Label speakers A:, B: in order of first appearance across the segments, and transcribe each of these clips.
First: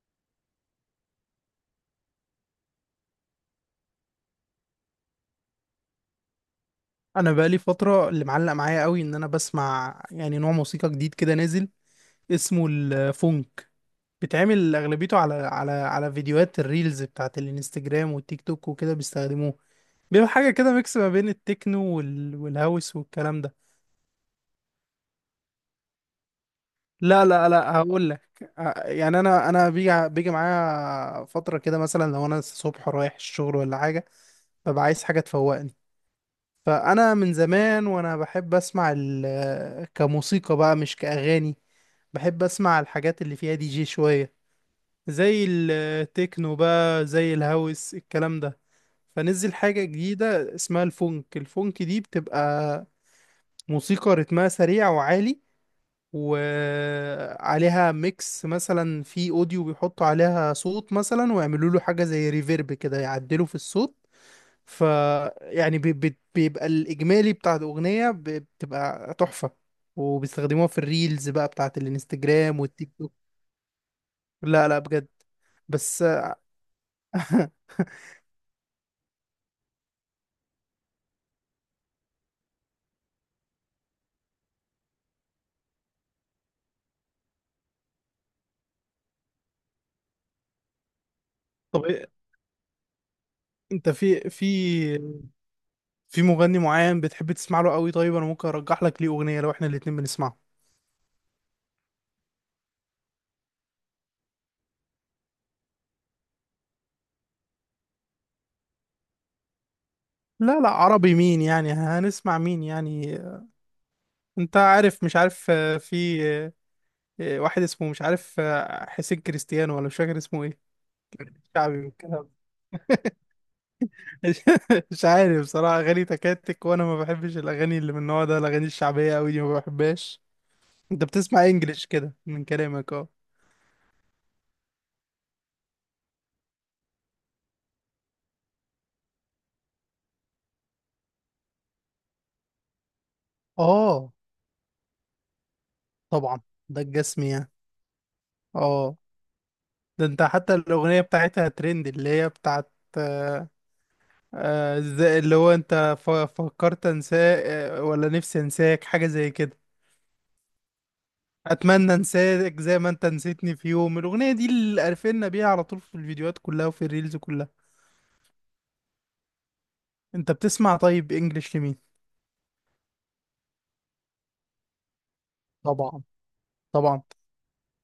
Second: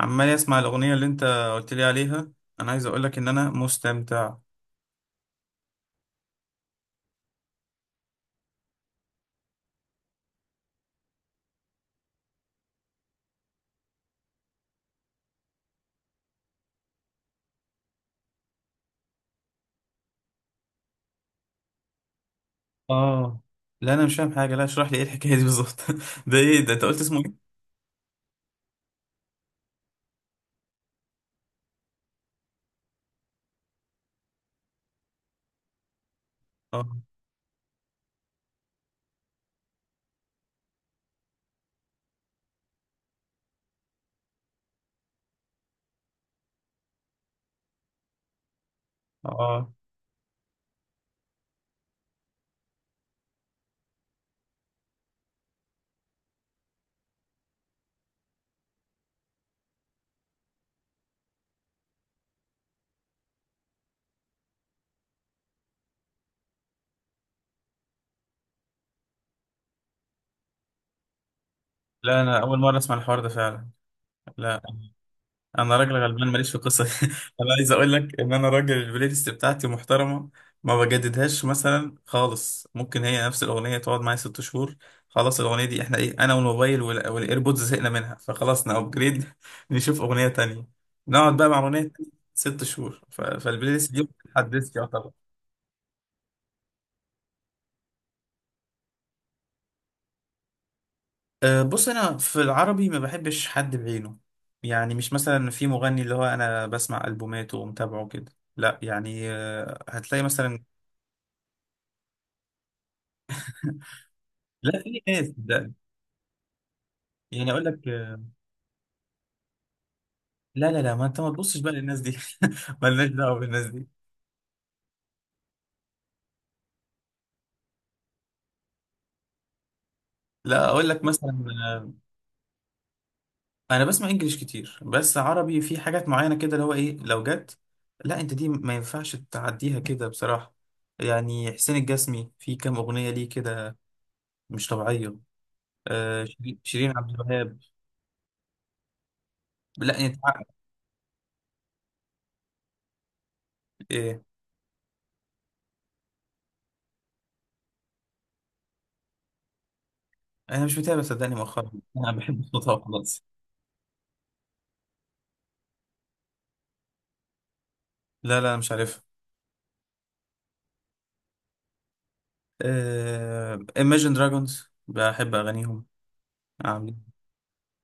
A: عمال اسمع الاغنيه اللي انت قلت لي عليها. انا عايز اقول لك ان انا مستمتع.
B: انا بقالي فتره اللي معلق معايا قوي ان انا بسمع يعني نوع موسيقى جديد كده نازل اسمه الفونك. بيتعمل اغلبيته على فيديوهات الريلز بتاعت الانستجرام والتيك توك وكده بيستخدموه. بيبقى حاجه كده ميكس ما بين التكنو والهاوس والكلام
A: اه.
B: ده.
A: لا انا مش فاهم حاجه، لا اشرح لي ايه الحكايه دي بالظبط؟ ده ايه ده؟ انت قلت اسمه
B: لا
A: ايه؟
B: لا لا، هقول لك. يعني انا بيجي معايا فتره كده، مثلا لو انا الصبح رايح الشغل ولا حاجه ببقى عايز حاجه تفوقني.
A: اه
B: فانا من زمان وانا بحب اسمع كموسيقى بقى مش كاغاني. بحب اسمع الحاجات اللي فيها دي جي شوية، زي التكنو بقى زي الهاوس الكلام ده. فنزل
A: اه.
B: حاجة جديدة اسمها الفونك. الفونك دي بتبقى موسيقى رتمها سريع وعالي، وعليها ميكس مثلا في اوديو بيحطوا عليها صوت مثلا ويعملوا له حاجة زي ريفيرب كده يعدلوا في الصوت. ف يعني بيبقى الإجمالي بتاع الأغنية بتبقى تحفة، وبيستخدموها في الريلز بقى بتاعت
A: لا انا اول
B: الانستجرام
A: مره
B: والتيك
A: اسمع
B: توك.
A: الحوار ده فعلا. لا،
B: لا لا، بجد.
A: انا راجل
B: بس
A: غلبان ماليش في القصه دي. انا عايز اقول لك ان انا راجل البلاي ليست بتاعتي محترمه، ما بجددهاش مثلا خالص. ممكن هي نفس الاغنيه تقعد معايا 6 شهور. خلاص الاغنيه دي احنا ايه؟ انا والموبايل والايربودز زهقنا منها، فخلاص نابجريد. نشوف اغنيه تانية، نقعد بقى مع اغنيه
B: طب إيه-
A: تانية 6 شهور. فالبلاي
B: انت
A: ليست دي ما
B: في
A: بتتحدثش يعتبر.
B: في مغني معين بتحب تسمع له قوي؟ طيب انا ممكن ارجح لك ليه اغنيه لو احنا الاتنين بنسمعه.
A: أه، بص انا في العربي ما بحبش حد بعينه. يعني مش مثلا في مغني اللي هو انا بسمع البوماته ومتابعه كده، لا يعني. أه، هتلاقي
B: لا
A: مثلا.
B: لا، عربي مين يعني؟ هنسمع مين يعني؟ انت
A: لا، في
B: عارف مش
A: ناس
B: عارف
A: ده.
B: في
A: يعني
B: واحد
A: اقول لك
B: اسمه مش عارف حسين كريستيانو، ولا مش فاكر اسمه ايه.
A: لا لا لا، ما انت ما تبصش بقى
B: شعبي
A: للناس دي.
B: والكلام ده.
A: مالناش دعوه بالناس دي.
B: مش عارف بصراحه، اغاني تكاتك، وانا ما بحبش الاغاني اللي من النوع ده. الاغاني الشعبيه قوي دي ما بحبهاش.
A: لا اقول
B: انت
A: لك مثلا
B: بتسمع انجليش كده من كلامك، اه.
A: انا بسمع انجليش كتير، بس عربي في حاجات معينه كده اللي هو ايه لو جت. لا انت دي ما ينفعش تعديها كده بصراحه. يعني حسين الجسمي في كام اغنيه ليه كده!
B: اه،
A: مش طبيعيه. آه،
B: طبعا.
A: شيرين،
B: ده
A: عبد
B: الجسم يعني.
A: الوهاب.
B: اه.
A: لا
B: ده
A: انت.
B: انت حتى الاغنيه بتاعتها ترند، اللي هي بتاعت آه،
A: ايه؟
B: ازاي، اللي هو انت فكرت انساك، ولا نفسي انساك، حاجه زي كده.
A: انا مش متابع صدقني مؤخرا.
B: اتمنى
A: انا بحب
B: انساك زي
A: صوتها
B: ما انت
A: خلاص.
B: نسيتني في يوم. الاغنيه دي اللي قرفنا بيها على طول، في الفيديوهات كلها وفي الريلز كلها.
A: لا لا مش عارفها.
B: انت بتسمع طيب انجليش لمين؟
A: آه، Imagine Dragons، بحب اغانيهم،
B: طبعا. طبعا.
A: عاملين.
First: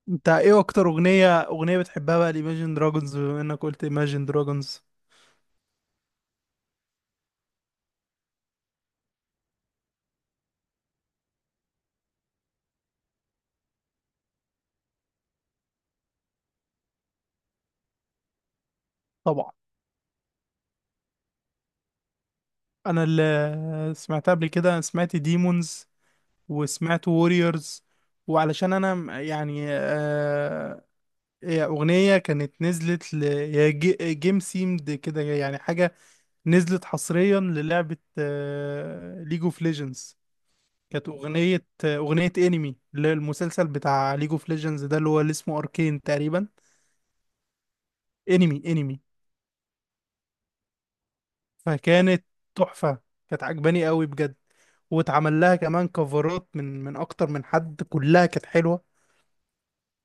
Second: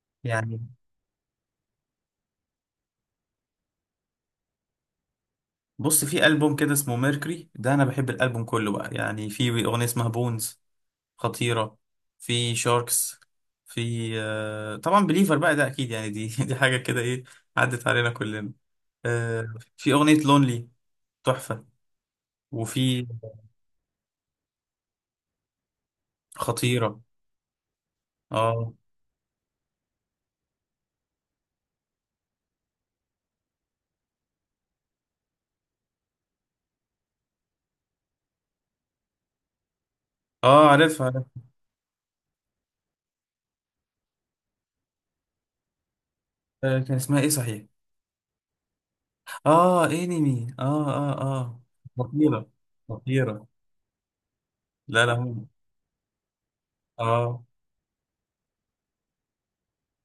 B: انت ايه
A: يعني
B: اكتر اغنيه بتحبها بقى الايماجين دراجونز، بما انك قلت ايماجين دراجونز؟
A: بص، في ألبوم كده اسمه ميركوري، ده أنا بحب الألبوم كله بقى يعني. في أغنية اسمها بونز، خطيرة. في شاركس. في آه، طبعا بليفر بقى، ده أكيد يعني، دي دي حاجة كده إيه! عدت علينا كلنا. آه،
B: طبعا.
A: في أغنية لونلي، تحفة.
B: انا
A: وفي،
B: اللي سمعتها قبل كده سمعت ديمونز،
A: خطيرة.
B: وسمعت ووريورز.
A: آه
B: وعلشان انا يعني هي اغنيه كانت نزلت ل، هي جيم سيمد كده يعني، حاجه نزلت حصريا للعبه ليج اوف ليجندز.
A: آه، عارفها
B: كانت
A: عارفها.
B: اغنيه انمي، اللي هي المسلسل بتاع ليج اوف ليجندز ده، اللي هو اللي اسمه اركين تقريبا.
A: آه، كان اسمها إيه صحيح؟
B: انمي انمي.
A: آه إنمي، آه آه آه.
B: فكانت
A: خطيرة.
B: تحفه. كانت
A: خطيرة.
B: عجباني قوي بجد.
A: لا لا،
B: واتعمل
A: هم
B: لها كمان كفرات من اكتر من
A: آه،
B: حد، كلها كانت حلوه.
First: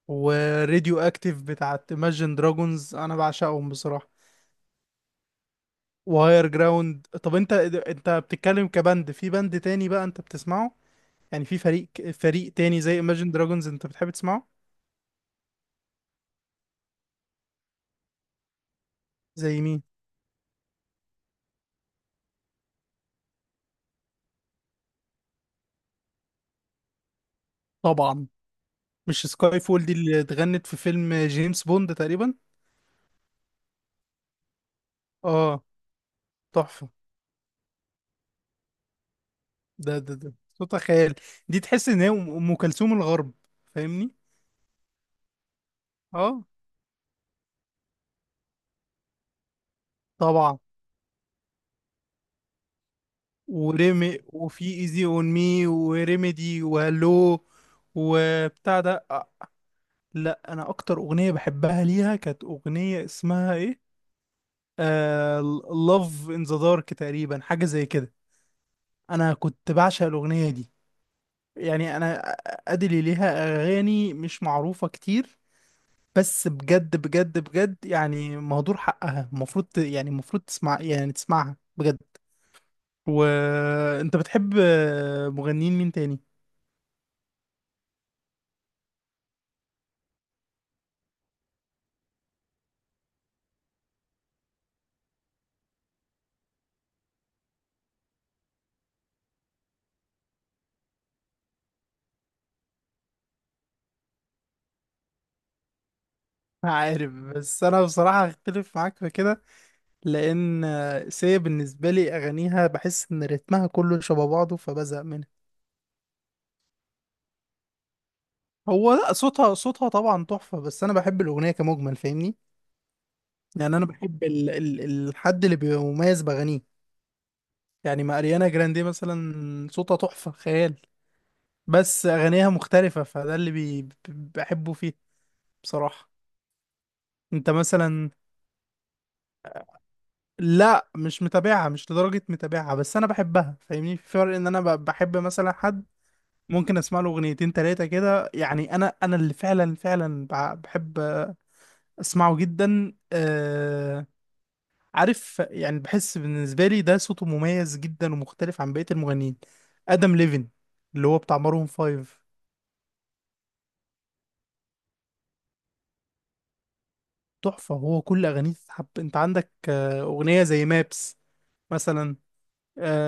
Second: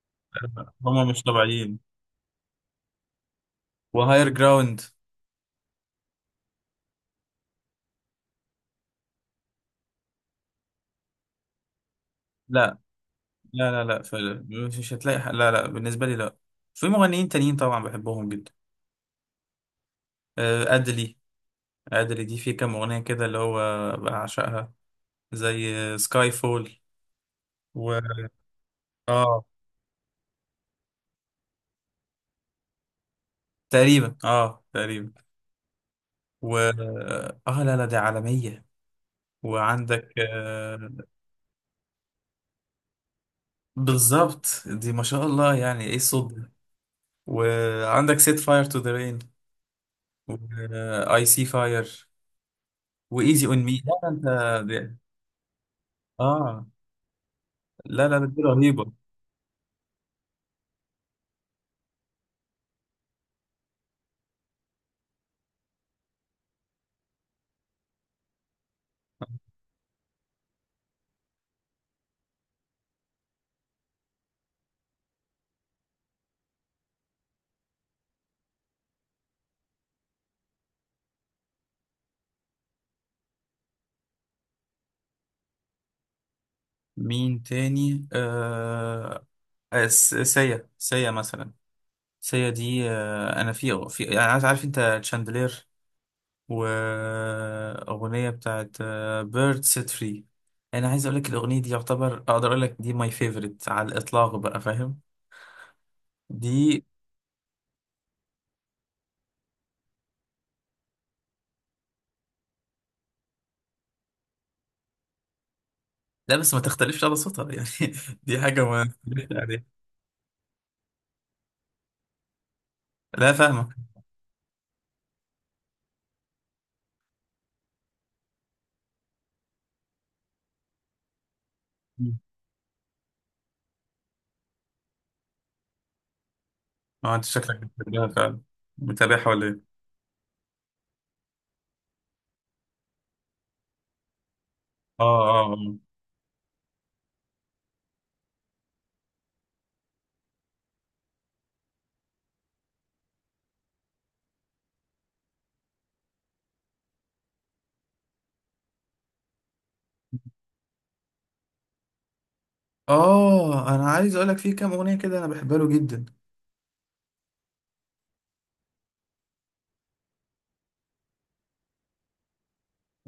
B: وراديو
A: هم مش
B: اكتيف
A: طبيعيين.
B: بتاعت Imagine Dragons، انا بعشقهم بصراحة.
A: وهاير جراوند.
B: وهاير جراوند. طب انت بتتكلم كبند، في بند تاني بقى انت بتسمعه؟ يعني في فريق
A: لا
B: تاني زي Imagine Dragons
A: لا لا
B: انت
A: لا
B: بتحب تسمعه؟
A: فعلا مش هتلاقي حق. لا لا، بالنسبة لي لا. في مغنيين تانيين طبعا بحبهم جدا.
B: زي مين؟
A: آه، أدلي. أدلي دي في كام أغنية كده اللي هو، بعشقها، زي سكاي فول و
B: طبعا. مش
A: اه
B: سكاي فول دي اللي اتغنت في فيلم جيمس بوند تقريبا؟
A: تقريبا، اه تقريبا
B: اه.
A: و
B: تحفة.
A: اه. لا لا دي عالمية.
B: ده
A: وعندك
B: ده ده صوتها
A: آه،
B: خيال. دي تحس ان هي أم كلثوم الغرب، فاهمني؟
A: بالظبط، دي ما شاء الله، يعني ايه الصوت
B: اه،
A: ده! وعندك سيت فاير تو ذا رين،
B: طبعا.
A: واي سي فاير، وايزي اون مي. لا لا،
B: وريمي،
A: انت
B: وفي
A: دي-
B: ايزي اون مي، وريميدي،
A: اه،
B: وهالو.
A: لا لا لا، دي
B: وبتاع
A: رهيبة.
B: ده لا، انا اكتر اغنيه بحبها ليها كانت اغنيه اسمها ايه، Love in the Dark تقريبا، حاجه زي كده. انا كنت بعشق الاغنيه دي. يعني انا، ادلي ليها اغاني مش معروفه كتير، بس بجد بجد بجد يعني مهدور حقها. المفروض يعني المفروض تسمع، يعني تسمعها بجد. وانت بتحب مغنيين مين تاني؟
A: مين تاني آه، سيا، مثلا. سيا دي آه، انا في يعني عارف انت شاندلير، واغنيه بتاعت بيرد سيت فري. انا عايز اقول لك الاغنيه دي يعتبر، اقدر اقول لك دي ماي فيفورت على الاطلاق بقى، فاهم؟ دي،
B: عارف، بس انا بصراحة هختلف معاك في كده، لان سيا بالنسبة لي اغانيها بحس ان رتمها كله شبه بعضه فبزهق منها.
A: لا بس ما تختلفش على صوتها يعني. دي حاجه ما
B: هو لا،
A: تختلفش
B: صوتها،
A: عليها.
B: صوتها طبعا تحفة، بس انا بحب الاغنية كمجمل، فاهمني؟
A: لا فاهمه.
B: يعني انا بحب ال الحد اللي بيبقى مميز باغانيه. يعني ما اريانا جراندي مثلا صوتها تحفة خيال، بس اغانيها مختلفة، فده اللي بحبه فيه بصراحة.
A: اه، انت
B: انت
A: شكلك بتحبها
B: مثلا؟
A: فعلا، متابعها ولا ايه؟
B: لا مش متابعها، مش لدرجة متابعها، بس انا بحبها. فاهمني في فرق، ان انا
A: اه
B: بحب مثلا
A: اه
B: حد ممكن اسمع له اغنيتين تلاتة كده، يعني انا، اللي فعلا فعلا بحب اسمعه جدا عارف يعني، بحس بالنسبة لي ده صوته مميز جدا ومختلف عن بقية المغنيين. ادم ليفن، اللي هو بتاع مارون فايف.
A: اه. آه، انا عايز اقول لك في كام اغنيه كده انا بحبها له جدا.
B: تحفة. هو كل اغانيه تتحب. انت عندك اغنية زي مابس مثلا،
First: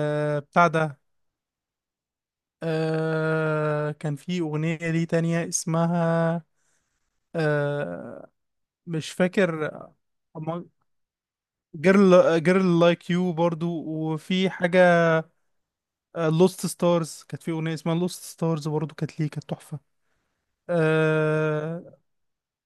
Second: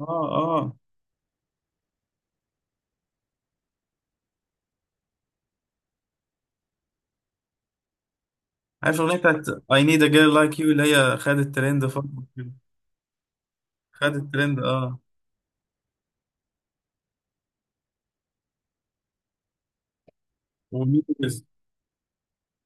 A: اه
B: بتاع
A: اه.
B: ده. كان في اغنية ليه تانية اسمها آه
A: عارف
B: مش
A: الاغنيه بتاعت
B: فاكر.
A: I need a girl like you اللي هي خدت ترند فتره
B: جيرل
A: كده؟
B: جيرل لايك يو برضو،
A: خدت
B: وفي
A: ترند
B: حاجة
A: اه.
B: لوست ستارز. كانت في أغنية اسمها لوست ستارز برضو كانت ليه، كانت تحفة.
A: وميترز.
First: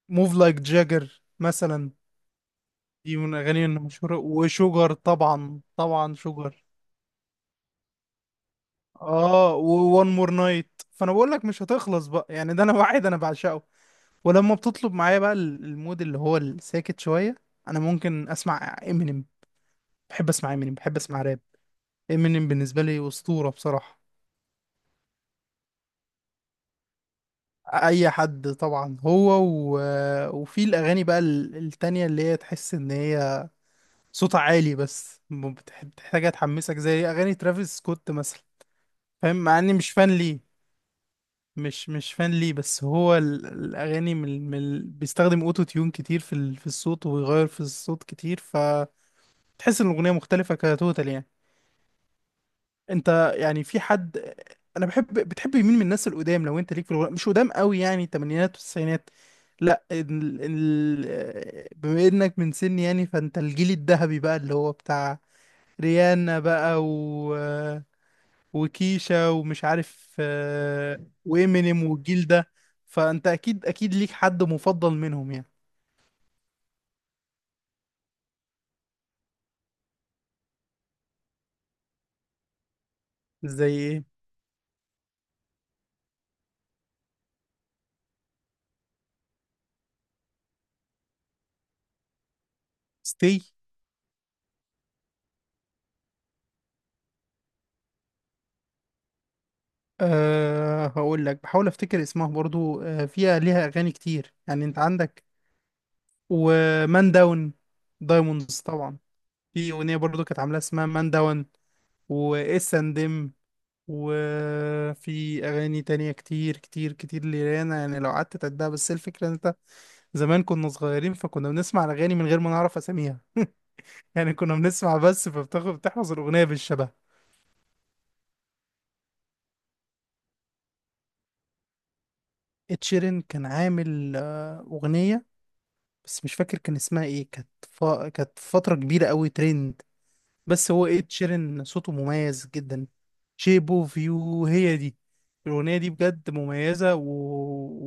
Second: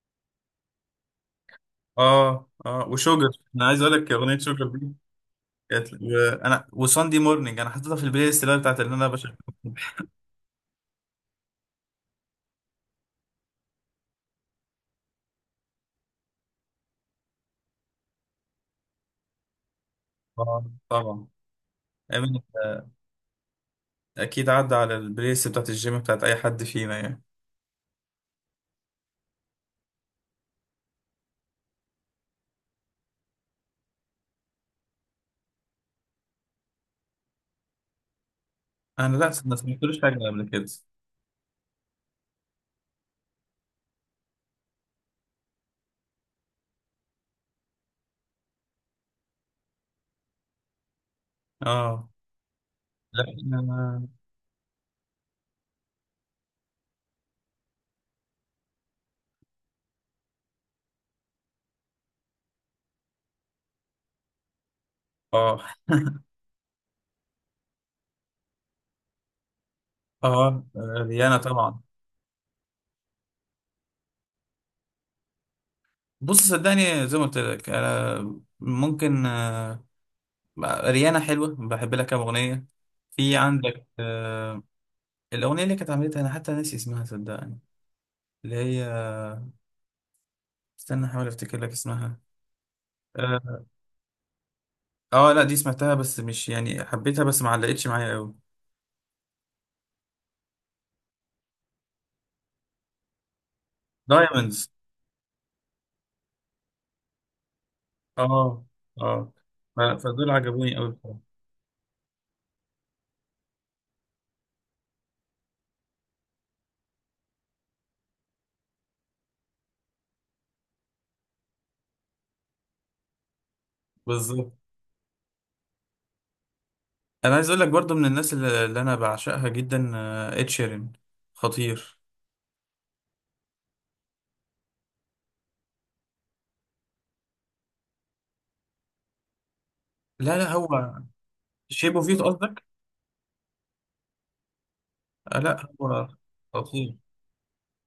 B: موف لايك جاجر مثلا،
A: اه اه
B: دي
A: وشوجر.
B: من أغاني
A: انا عايز اقول لك
B: المشهورة.
A: اغنيه شوجر
B: وشوجر،
A: دي
B: طبعا
A: كانت،
B: طبعا شوجر.
A: انا وساندي مورنينج، انا حطيتها في البلاي ليست اللي أنا بتاعت اللي انا بشغل.
B: اه. وون مور نايت. فانا بقول لك مش هتخلص بقى يعني، ده انا واحد انا بعشقه. ولما بتطلب معايا بقى المود اللي هو الساكت شوية، انا ممكن اسمع امينيم. بحب اسمع
A: اه
B: امينيم، بحب اسمع
A: طبعا.
B: راب.
A: أمين،
B: امينيم بالنسبة
A: آه،
B: لي أسطورة بصراحة.
A: اكيد عدى على البلاي ليست بتاعت الجيم بتاعت اي حد فينا يعني.
B: اي حد طبعا، هو و... وفي الاغاني بقى التانية، اللي هي تحس ان هي صوتها عالي، بس بتحتاجها تحمسك، زي اغاني ترافيس سكوت مثلا.
A: انا لا
B: فاهم،
A: ما
B: مع اني مش
A: سمعتلوش
B: فان
A: حاجه
B: ليه.
A: قبل كده.
B: مش مش فان ليه، بس هو الاغاني بيستخدم اوتو تيون كتير في في الصوت، ويغير في الصوت كتير، فتحس ان الاغنية مختلفة كتوتال يعني.
A: اه. لا
B: انت يعني في
A: أنا-
B: حد، انا بحب، بتحب مين من الناس القدام، لو انت ليك في الغناء، مش قدام قوي يعني، الثمانينات والتسعينات؟ لا بما انك من سني يعني، فانت الجيل الذهبي بقى اللي هو بتاع
A: اه
B: ريانا بقى، وكيشا، ومش عارف
A: اه، ريانا طبعا.
B: وإمينيم، والجيل ده. فانت اكيد اكيد ليك حد مفضل منهم يعني.
A: بص صدقني زي ما قلت لك انا، ممكن آه، ريانا حلوة بحب لها كام أغنية. في
B: زي
A: عندك
B: ايه؟
A: آه، الأغنية اللي كانت عملتها أنا حتى ناسي اسمها صدقني، اللي هي، استنى أحاول أفتكر لك اسمها.
B: ستي.
A: آه، آه لا دي سمعتها بس مش يعني حبيتها، بس ما علقتش معايا أوي.
B: أه هقول لك، بحاول افتكر اسمها برضو. أه فيها، ليها اغاني كتير يعني،
A: دايموندز،
B: انت عندك ومان داون، دايموندز
A: آه،
B: طبعا.
A: آه.
B: في أغنية برضو
A: فدول
B: كانت عاملاها
A: عجبوني
B: اسمها
A: أوي
B: مان
A: بصراحة.
B: داون، وإس أند إم، وفي أغاني تانية كتير كتير كتير لريانا يعني لو قعدت تعدها. بس الفكرة إن أنت، زمان كنا صغيرين فكنا بنسمع الأغاني من غير ما نعرف أساميها يعني،
A: بالظبط.
B: كنا بنسمع بس، فبتاخد بتحفظ الأغنية بالشبه.
A: أنا عايز أقول لك برضو من الناس اللي أنا بعشقها جدا، آه، إد شيرين، خطير.
B: اتشيرين كان عامل أغنية بس مش فاكر كان اسمها إيه، كانت كانت فترة كبيرة أوي ترند.
A: لا لا
B: بس هو
A: هو،
B: إد شيرين صوته
A: شيب أوف يو
B: مميز
A: قصدك؟
B: جدا. شيب اوف يو، هي دي
A: آه، لا
B: الأغنية دي
A: هو
B: بجد مميزة
A: خطير.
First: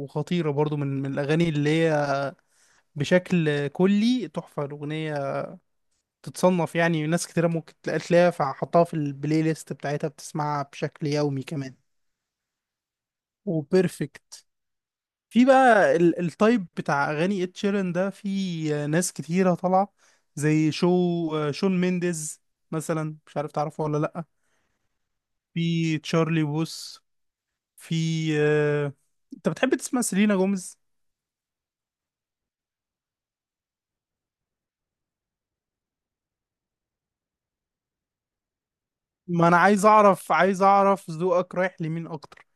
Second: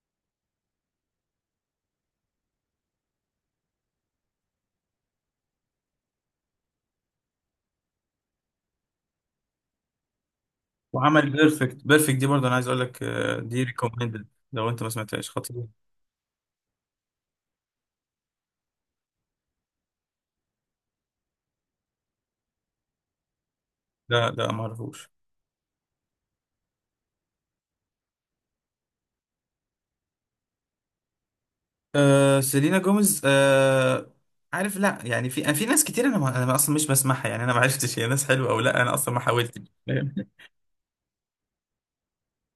B: وخطيرة برضو من من الأغاني اللي هي بشكل كلي تحفة. الأغنية تتصنف يعني، ناس كتيرة ممكن تلاقيها فحطها في البلاي ليست بتاعتها بتسمعها بشكل
A: وعمل
B: يومي كمان.
A: بيرفكت. بيرفكت دي برضه انا عايز اقول لك آه، دي ريكومندد
B: وبيرفكت.
A: لو انت ما سمعتهاش،
B: في
A: خطير.
B: بقى التايب بتاع أغاني إد شيران ده، في ناس كتيرة طالعة زي شون مينديز مثلا، مش عارف تعرفه ولا لأ.
A: لا لا ما اعرفوش.
B: في تشارلي بوس، في آه، انت بتحب تسمع سيلينا جوميز؟
A: آه، سيلينا جوميز، آه عارف، لا يعني في ناس كتير، انا ما انا اصلا مش بسمعها يعني، انا ما عرفتش هي ناس حلوه او لا، انا اصلا ما
B: ما انا
A: حاولتش،
B: عايز
A: فاهم؟
B: اعرف، عايز اعرف ذوقك رايح لمين اكتر.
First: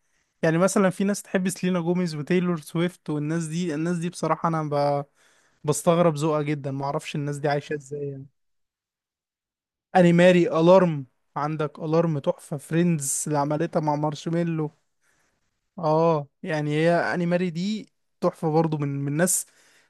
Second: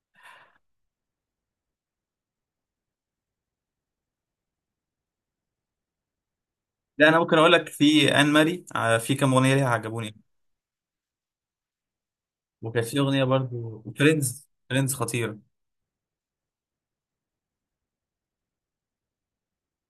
B: يعني مثلا في ناس تحب سيلينا جوميز وتايلور سويفت والناس دي. الناس دي بصراحة انا بستغرب ذوقها جدا، ما
A: لا
B: اعرفش
A: انا ممكن
B: الناس دي
A: اقول لك
B: عايشة ازاي
A: في ان
B: يعني.
A: ماري، آه، في كام اغنيه ليها
B: اني
A: عجبوني.
B: ماري الارم. عندك الارم تحفة،
A: وكانت في
B: فريندز
A: اغنيه
B: اللي عملتها
A: برضه
B: مع
A: فريندز،
B: مارشميلو.
A: فريندز خطيره.
B: اه يعني هي اني ماري دي تحفة برضو، من ناس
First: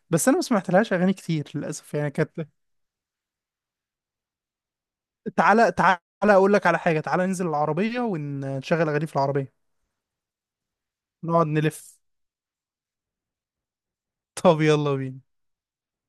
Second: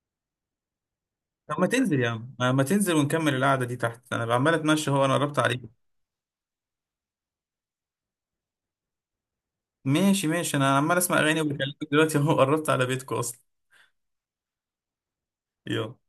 B: بس انا ما سمعتلهاش اغاني كتير
A: طب ما
B: للاسف
A: تنزل يا
B: يعني،
A: عم،
B: كانت.
A: آه، ما تنزل ونكمل القعده دي تحت، انا عمال اتمشى، هو انا قربت
B: تعالى
A: عليك.
B: تعالى اقول لك على حاجه، تعالى ننزل العربيه ونشغل اغاني في العربيه،
A: ماشي ماشي، انا عمال اسمع اغاني
B: نقعد
A: وبكلمك
B: نلف.
A: دلوقتي، هو قربت على بيتكم اصلا.
B: طب يلا بينا.
A: يلا.